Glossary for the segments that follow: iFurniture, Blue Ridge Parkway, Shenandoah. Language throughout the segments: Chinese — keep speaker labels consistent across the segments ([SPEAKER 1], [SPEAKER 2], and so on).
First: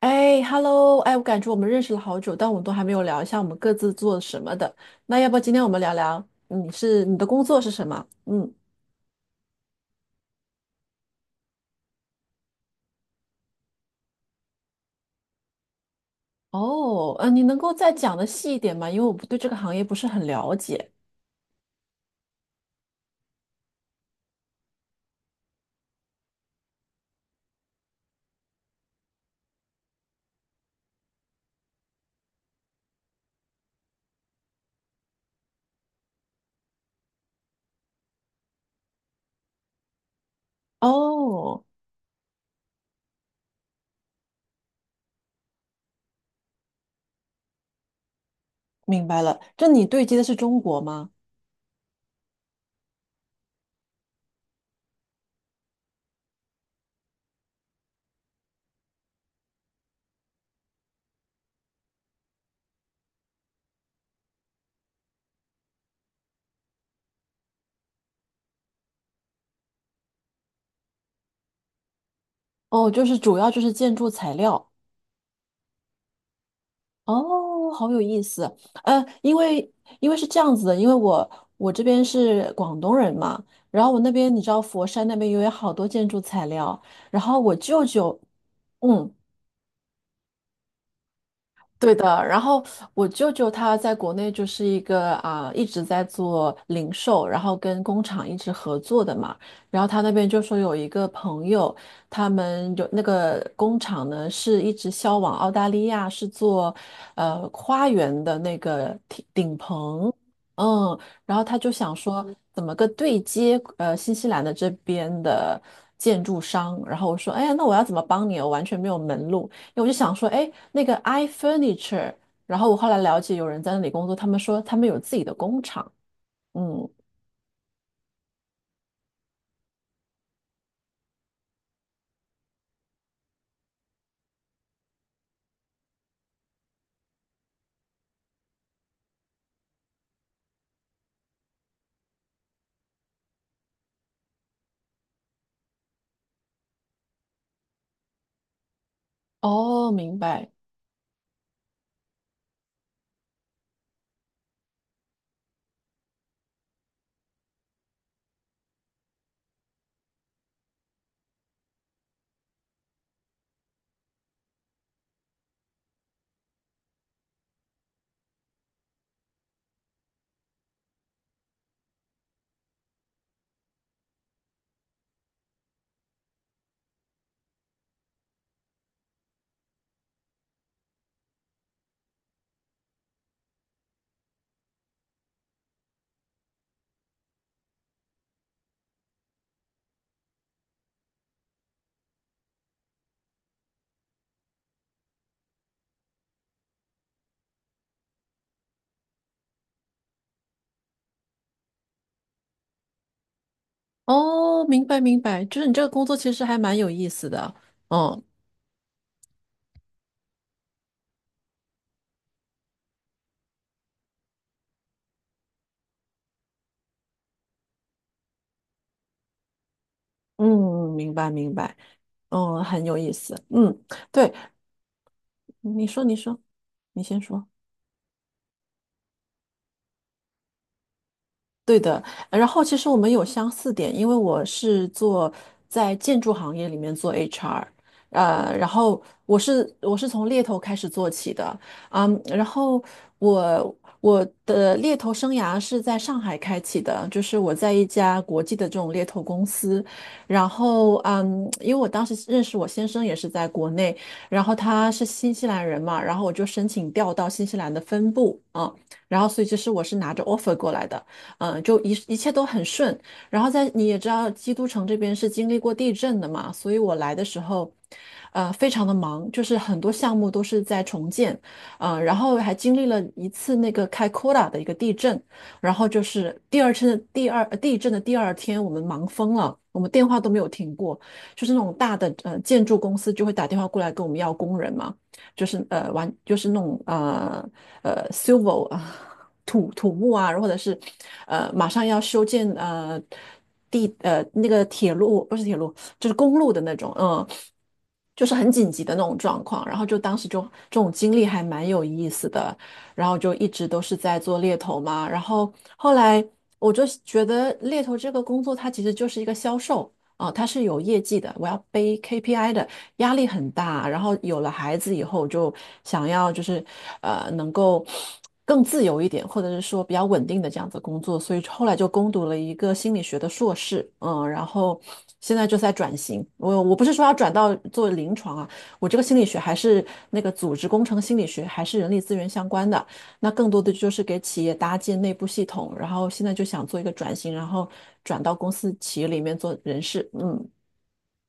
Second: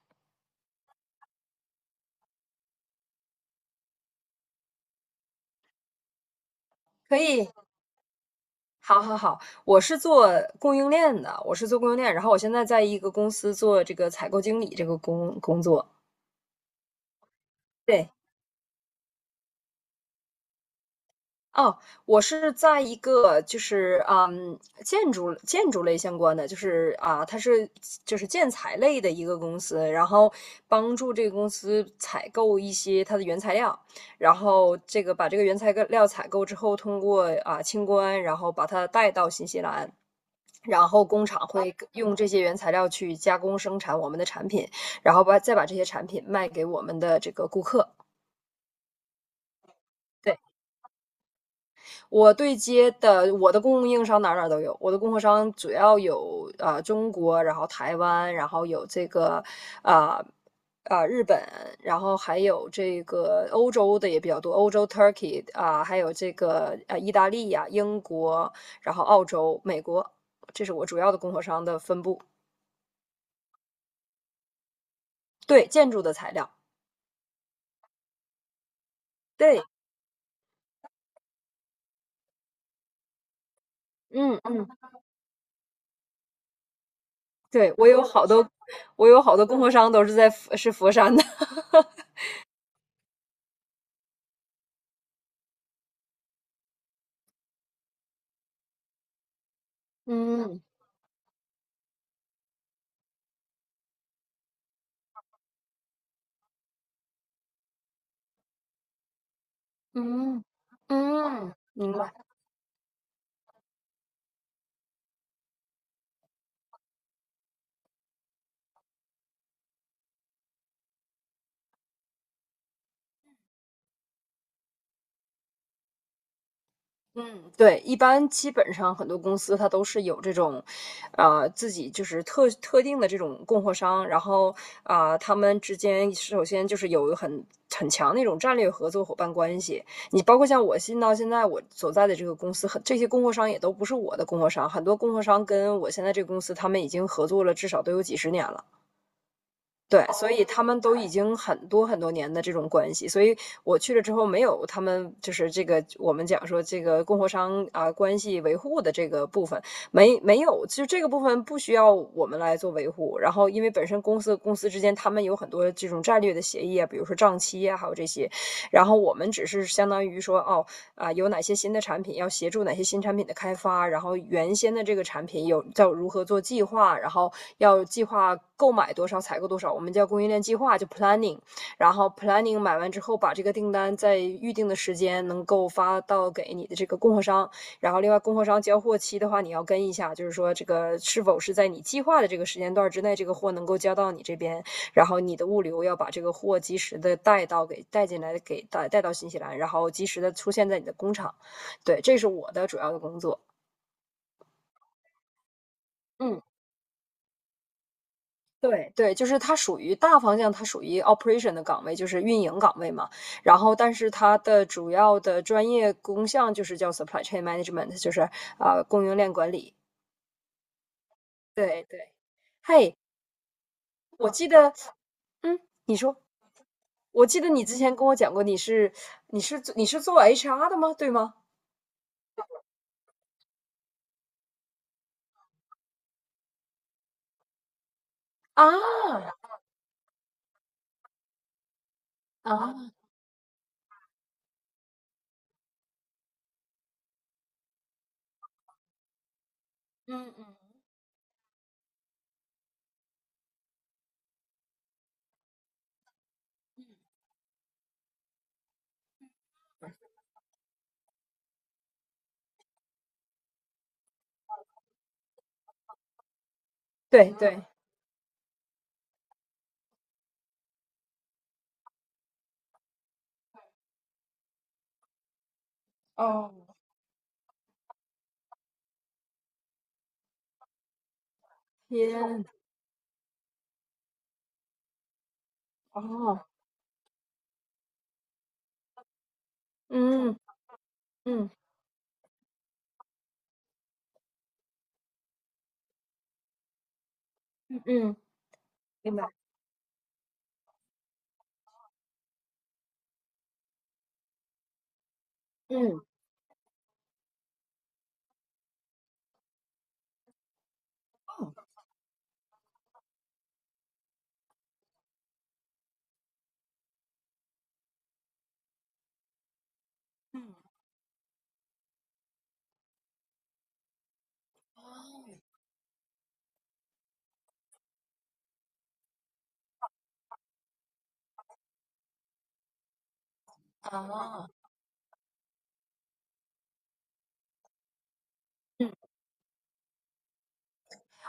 [SPEAKER 1] 哎，Hello，哎，我感觉我们认识了好久，但我们都还没有聊一下我们各自做什么的。那要不今天我们聊聊，你是你
[SPEAKER 2] 可
[SPEAKER 1] 的工
[SPEAKER 2] 以，
[SPEAKER 1] 作是什么？嗯。
[SPEAKER 2] 好好好，我是做供应链的，我是做供应链，然后我现在在一个公司做这个采购经理这个工作。
[SPEAKER 1] 哦，你能够再
[SPEAKER 2] 对，
[SPEAKER 1] 讲的细一点吗？因为我不对这个行业不是很了解。
[SPEAKER 2] 哦，我是在一个就是，嗯，建筑类相关的，就是啊，它是就是建材类的一个公司，然后帮助这个公司采购一些它的原材料，然后这个把这个原材料采购之后，通过啊清关，然后把它带到新西兰。然后工厂
[SPEAKER 1] 哦，
[SPEAKER 2] 会用这些原材料去加工生产我们的产品，然后把再把这些产品卖给我们的这个顾客。
[SPEAKER 1] 明白了，这你对接的是
[SPEAKER 2] 对。
[SPEAKER 1] 中国吗？
[SPEAKER 2] 我对接的我的供应商哪哪都有，我的供货商主要有啊中国，然后台湾，然后有这个啊啊、日本，然后还有这个欧洲的也比较多，欧洲 Turkey 啊、还有这个啊意大利呀、英国，然后澳洲、美国，这是我主要的供货商的分布。
[SPEAKER 1] 哦，就是主要就是建筑材料。
[SPEAKER 2] 对，建筑的材料，
[SPEAKER 1] 哦，好有意思。呃，因
[SPEAKER 2] 对，
[SPEAKER 1] 为因为是这样子的，因为我这边是广东人嘛，然后我那边
[SPEAKER 2] 嗯
[SPEAKER 1] 你知道
[SPEAKER 2] 嗯，
[SPEAKER 1] 佛山那边有好多建筑材料，然后我
[SPEAKER 2] 对
[SPEAKER 1] 舅
[SPEAKER 2] 我有
[SPEAKER 1] 舅，
[SPEAKER 2] 好多，我
[SPEAKER 1] 嗯，
[SPEAKER 2] 有好多供货商都是在佛山的，
[SPEAKER 1] 对的，然后我舅舅他在国内就是一个啊、一直在做零售，然后跟工厂一直合作的嘛。然后他那边就说
[SPEAKER 2] 嗯。
[SPEAKER 1] 有一个朋友，他们有那个工厂呢是一直销往澳大利亚，是做花园的那个顶棚，
[SPEAKER 2] 嗯，
[SPEAKER 1] 嗯，然后
[SPEAKER 2] 嗯，
[SPEAKER 1] 他就
[SPEAKER 2] 明
[SPEAKER 1] 想
[SPEAKER 2] 白。
[SPEAKER 1] 说怎么个对接新西兰的这边的建筑商，然后我说哎呀，那我要怎么帮你？我完全没有门路。我就想说，哎，那个 iFurniture，然后我后来了解有人在那里工作，他们说他们有自己的工厂。嗯，
[SPEAKER 2] 嗯对，一般基本上很多公司它都是有这种，自己就是特定的这种供货商，然后他们之间首先就是有很强那种战略合作伙伴关系。你包括像我新到现在我所在的这个公司，很这些供货商也都不是我的供货商，很多供货商跟我现在这个公司他们已经合作了至少都有几十年了。
[SPEAKER 1] 哦，
[SPEAKER 2] 对，
[SPEAKER 1] 明
[SPEAKER 2] 所以
[SPEAKER 1] 白。
[SPEAKER 2] 他们都已经很多很多年的这种关系，所以我去了之后没有他们就是这个我们讲说这个供货商啊关系维护的这个部分没有，其实这个部分不需要我们来做维护。然后因为本身公司之间他们有很多这种战略的协议啊，比如说账期啊，还有这些，然后我们只是相当于说哦，有哪些新的产品，要协助哪些新产品的开发，然后原先的这个产品有叫如何做计划，然后要计划购买多少，采购多少，我们叫供应链计划，就 planning。然后 planning 买完之后，把这个订单在预定的时间能够发到给你的这个供货商，然后另外供货商交货期的话，你要跟一下，就是说这个是否是在你计划的这个时间段之内，这个货能够交到你这边。然后你的物流要把这个货及时的带到给带进来，给带到新西兰，然后及时的出现在你的工厂。对，这是我的主要的工作。
[SPEAKER 1] 哦，明白，明白，就是你这个工作其
[SPEAKER 2] 嗯，
[SPEAKER 1] 实还蛮有意思的。嗯
[SPEAKER 2] 对对，就是它属于大方向，它属于 operation 的岗位，就是运营岗位嘛。然后，但是它的主要的专业工项就是叫 supply chain management，就是供应链管理。
[SPEAKER 1] 嗯，明白明白，
[SPEAKER 2] 对对，
[SPEAKER 1] 嗯，很
[SPEAKER 2] 嘿，
[SPEAKER 1] 有意思。嗯，
[SPEAKER 2] 我
[SPEAKER 1] 对，
[SPEAKER 2] 记得，嗯，
[SPEAKER 1] 你
[SPEAKER 2] 你
[SPEAKER 1] 说你
[SPEAKER 2] 说，
[SPEAKER 1] 说，你先
[SPEAKER 2] 我记
[SPEAKER 1] 说。
[SPEAKER 2] 得你之前跟我讲过，你是做 HR 的吗？对吗？
[SPEAKER 1] 对的，然后其实我们有相似点，因为我是做在建筑行业里面做 HR，呃，然后
[SPEAKER 2] 啊
[SPEAKER 1] 我是从猎头开始做起的，嗯，然后
[SPEAKER 2] 啊！
[SPEAKER 1] 我我的猎头生涯是在上海开启的，就是我在一家国际的这种猎头公司，然后嗯，因为我当时认识我先生也是在国内，然后他是新西兰人嘛，然后我就申请调到新西兰的分部啊，然后所以其实我是拿着 offer 过来的。一切都很顺。然后在你也知道，基督城这边是经历过地震的嘛，所以我来的
[SPEAKER 2] 对
[SPEAKER 1] 时
[SPEAKER 2] 对。
[SPEAKER 1] 候，呃，非常的忙，就是很多项目都是在重建，呃，然后还经历了一次那个开库拉的一个地震，然后就是
[SPEAKER 2] 哦，
[SPEAKER 1] 第二次第二呃地震的第二天，我们忙疯了，我们电话都没有停过，就是那种大的
[SPEAKER 2] 天，
[SPEAKER 1] 建筑公司就会打电话过来跟我们要工人嘛，就是呃完就
[SPEAKER 2] 哦，
[SPEAKER 1] 是那种civil 啊。土木啊，
[SPEAKER 2] 嗯
[SPEAKER 1] 或者是
[SPEAKER 2] 嗯
[SPEAKER 1] 马上要修建呃地呃那个铁路不是铁路就是公路的那种，嗯，
[SPEAKER 2] 嗯嗯
[SPEAKER 1] 就是很紧急的那
[SPEAKER 2] 明
[SPEAKER 1] 种
[SPEAKER 2] 白。
[SPEAKER 1] 状况。然后就当时就这种经历还蛮有意思的，然后就一直都是在做猎头嘛。然后后
[SPEAKER 2] 嗯
[SPEAKER 1] 来我就觉得猎头这个工作它其实就是一个销售。哦，他是有业绩的，我要背 KPI 的，压力很大。然后有了孩子以后，就想要就是呃能够更自由一点，或者是说比较稳定的这样子工作，所以后来就攻读了一个心理学的硕士，嗯，然后现在就在转型。我不是说要转到做临床啊，我这个心理学还是那个组织工程心理学，还是人力资源相关的。那更多的就是给企业搭建内部系统，然后现在就想做一个转型，然后转到公司
[SPEAKER 2] 嗯，
[SPEAKER 1] 企业里面做人事。嗯。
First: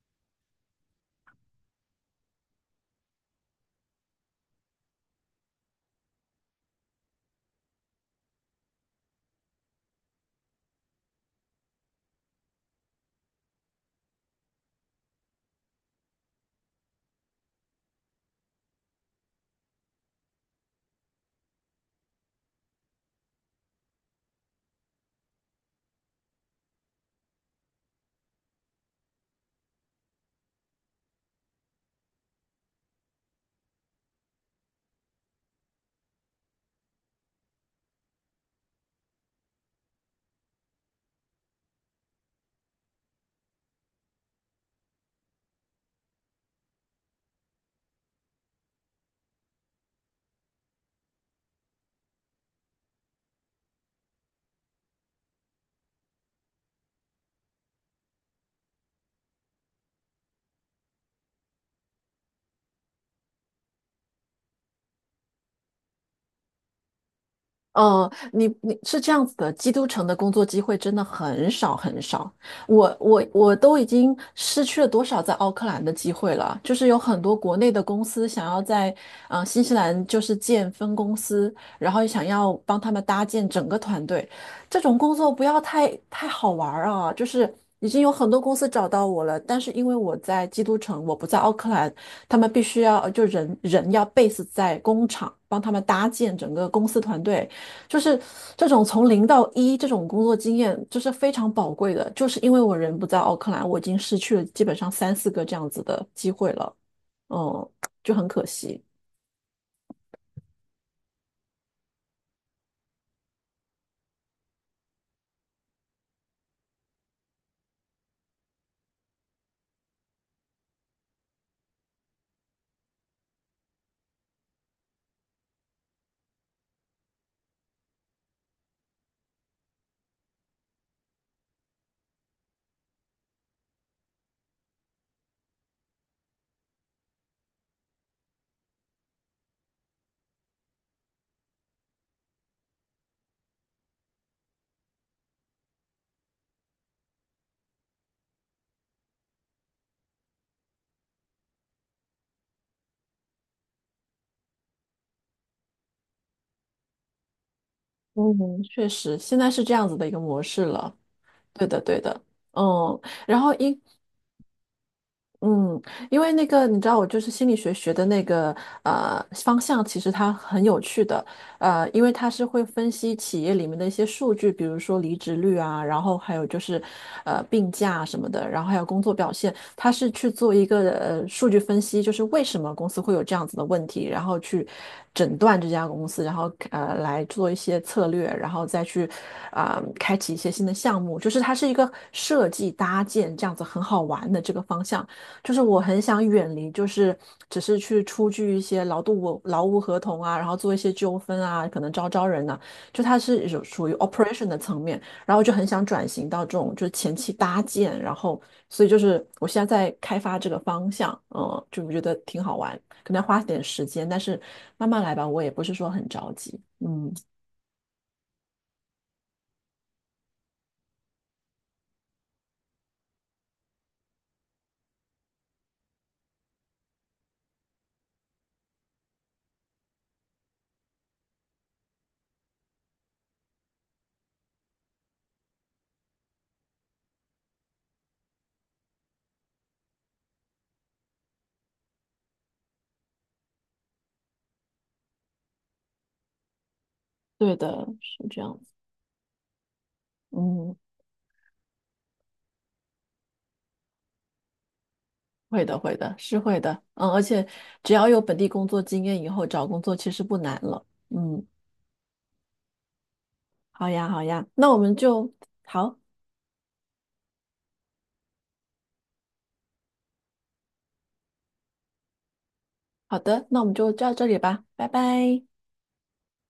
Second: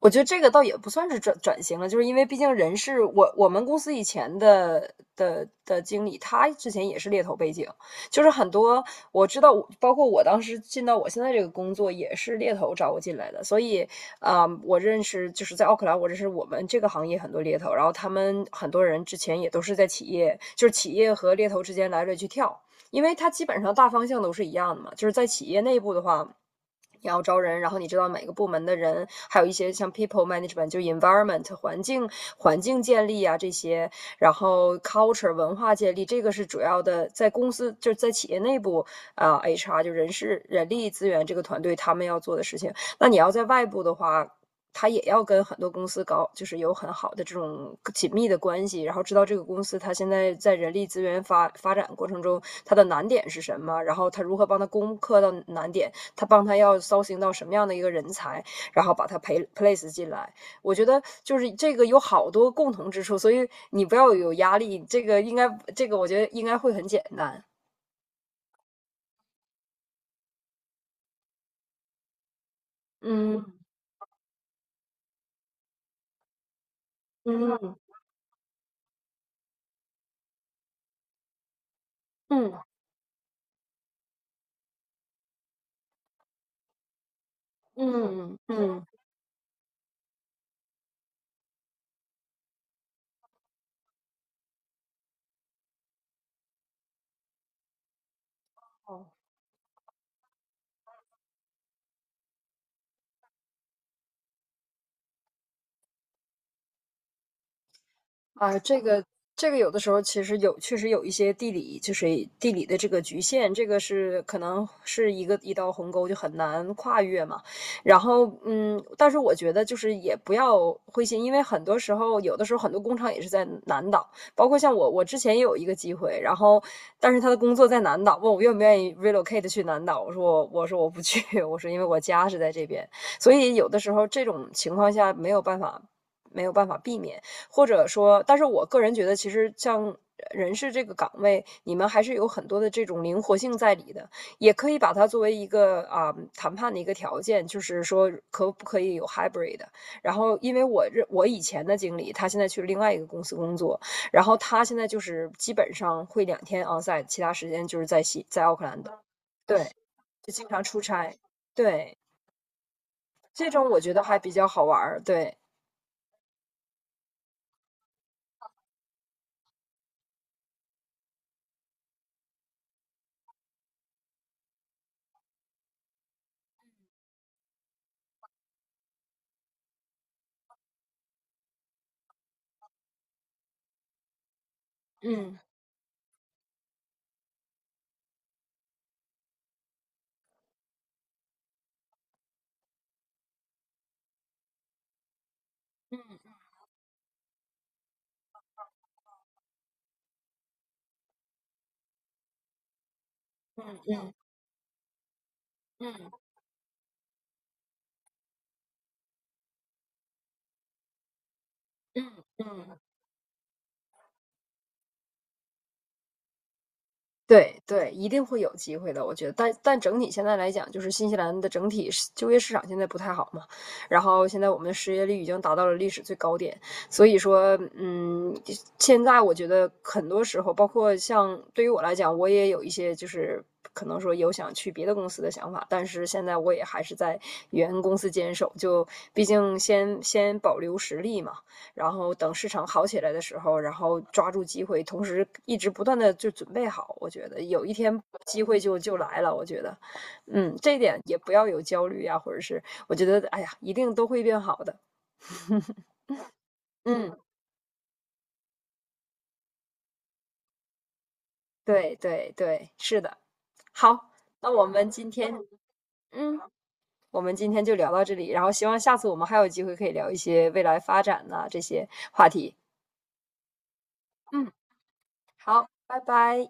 [SPEAKER 2] 我觉得这个倒也不算是转型了，就是因为毕竟人事，我们公司以前的经理，他之前也是猎头背景，就是很多我知道我，包括我当时进到我现在这个工作也是猎头找我进来的，所以我认识就是在奥克兰，我认识我们这个行业很多猎头，然后他们很多人之前也都是在企业，就是企业和猎头之间来来去跳，因为它基本上大方向都是一样的嘛。就是在企业内部的话，你要招人，然后你知道每个部门的人，还有一些像 people management，就 environment 环境建立啊这些，然后 culture 文化建立，这个是主要的，在公司就是在企业内部HR 就人事人力资源这个团队他们要做的事情。那你要在外部的话，他也要跟很多公司搞，就是有很好的这种紧密的关系，然后知道这个公司他现在在人力资源发展过程中他的难点是什么，然后他如何帮他攻克到难点，他帮他要搜寻到什么样的一个人才，然后把他培 place 进来。我觉得就是这个有好多共同之处，所以你不要有压力，这个应该这个我觉得应该会很简单。
[SPEAKER 1] 呃，你你是这样子的，基督城的工作机会真的很少很少。我
[SPEAKER 2] 嗯
[SPEAKER 1] 都已经失去了多少在奥克兰的机会了？就是有很多国内
[SPEAKER 2] 嗯
[SPEAKER 1] 的公司想要在新西兰就是建分公司，然后想要帮他们搭建整个团队。这种工作不要太好玩儿啊！就是已经有很
[SPEAKER 2] 嗯
[SPEAKER 1] 多
[SPEAKER 2] 嗯。
[SPEAKER 1] 公司
[SPEAKER 2] 嗯
[SPEAKER 1] 找到我了，但是因为我在基督城，我不在奥克兰，他们必须要人人要 base 在工厂，帮他们搭建整个公司团队。就是这种从零到一这种工作经验，就是非常宝贵的。就是因为我人不在奥克兰，我已经失去了基本上三四个这样子的机会了，嗯，就很可
[SPEAKER 2] 啊，
[SPEAKER 1] 惜。
[SPEAKER 2] 这个有的时候其实有，确实有一些地理，就是地理的这个局限，这个是可能是一个一道鸿沟，就很难跨越嘛。然后，嗯，但是我觉得就是也不要灰心，因为很多时候，有的时候很多工厂也是在南岛，包括像我，我之前也有一个机会，然后但是他的工作在南岛，问我愿不愿意 relocate 去南岛，我说我不去，我说因为我家是在这边，所以有的时候这种情况下没有办法避免。或者说，但是我个人觉得，其实像人事这个岗位，你们还是有很多的这种灵活性在里的，也可以把它作为一个谈判的一个条件，就是说可不可以有 hybrid。然后，因为我认我以前的经理，他现在去另外一个公司工作，然后他现在就是基本上会两天 onsite，其他时间就是在奥
[SPEAKER 1] 嗯
[SPEAKER 2] 克兰
[SPEAKER 1] 确
[SPEAKER 2] 的，
[SPEAKER 1] 实，现在是
[SPEAKER 2] 对，
[SPEAKER 1] 这样子的一个
[SPEAKER 2] 就
[SPEAKER 1] 模
[SPEAKER 2] 经常
[SPEAKER 1] 式
[SPEAKER 2] 出
[SPEAKER 1] 了。
[SPEAKER 2] 差，
[SPEAKER 1] 对的，
[SPEAKER 2] 对，
[SPEAKER 1] 对的，嗯。然
[SPEAKER 2] 这
[SPEAKER 1] 后
[SPEAKER 2] 种我
[SPEAKER 1] 一。
[SPEAKER 2] 觉得还比较好玩儿，对。
[SPEAKER 1] 嗯，因为那个你知道，我就是心理学学的那个方向，其实它很有趣的，呃，因为它是会分析企业里面的一些数据，比如说离职率啊，然后还有就是病假什么的，然后还有工作表现，它是去做一个数据分析，就是为什么公司会有这样子的问题，然后去诊断这家公司，然后来做一些策略，然后再去啊、开启一些新的项目，就是它是一个设计搭建这样子很好玩的这个方向。就是我很想远离，就是只是去出具一些劳动我劳务合同啊，然后做一些纠纷啊，可能招人呐、就它是有属于 operation 的层面，然后我就很想转型到这种就是前期搭建，然后所以就是我现在在开发这个方向，嗯，就我觉得挺好玩，可能要花点时间，但是慢慢来吧，我也不是说很着急，嗯，
[SPEAKER 2] 对对，一定会有机会的，我觉得。但整体现在来讲，就是新西兰的整体就业市场现在不太好嘛，然后现在我们的失业率已经达到了历史最高点，所以说，嗯，现在我觉得很多时候，包括像对于我来讲，我也有一些就是可能说有想去别的公司的想法，但是现在我也还是在原公司坚守，就毕竟先保留实力嘛。然后等市场好起来的时候，然后抓住机会，同时一直不断的就准备好。我觉得
[SPEAKER 1] 对
[SPEAKER 2] 有一
[SPEAKER 1] 的，
[SPEAKER 2] 天
[SPEAKER 1] 是这
[SPEAKER 2] 机
[SPEAKER 1] 样
[SPEAKER 2] 会
[SPEAKER 1] 子，
[SPEAKER 2] 就来了。我觉得，嗯，这
[SPEAKER 1] 嗯。
[SPEAKER 2] 一点也不要有焦虑呀、啊或者是我觉得，哎呀，一定都会变好的。
[SPEAKER 1] 会的，会的，是会的，嗯，
[SPEAKER 2] 嗯，
[SPEAKER 1] 而且只要有本地工作经验，以后找工作其实不难了。嗯，
[SPEAKER 2] 对对对，是的。
[SPEAKER 1] 好呀，
[SPEAKER 2] 好，
[SPEAKER 1] 好呀，
[SPEAKER 2] 那我
[SPEAKER 1] 那我
[SPEAKER 2] 们
[SPEAKER 1] 们
[SPEAKER 2] 今
[SPEAKER 1] 就
[SPEAKER 2] 天，
[SPEAKER 1] 好，
[SPEAKER 2] 嗯，我们今天就聊到这里，然后希望下次我们还有机会可以聊一些未来发展呐、这些话题。
[SPEAKER 1] 好的，那我们就到这里
[SPEAKER 2] 嗯，
[SPEAKER 1] 吧，拜拜。
[SPEAKER 2] 好，拜拜。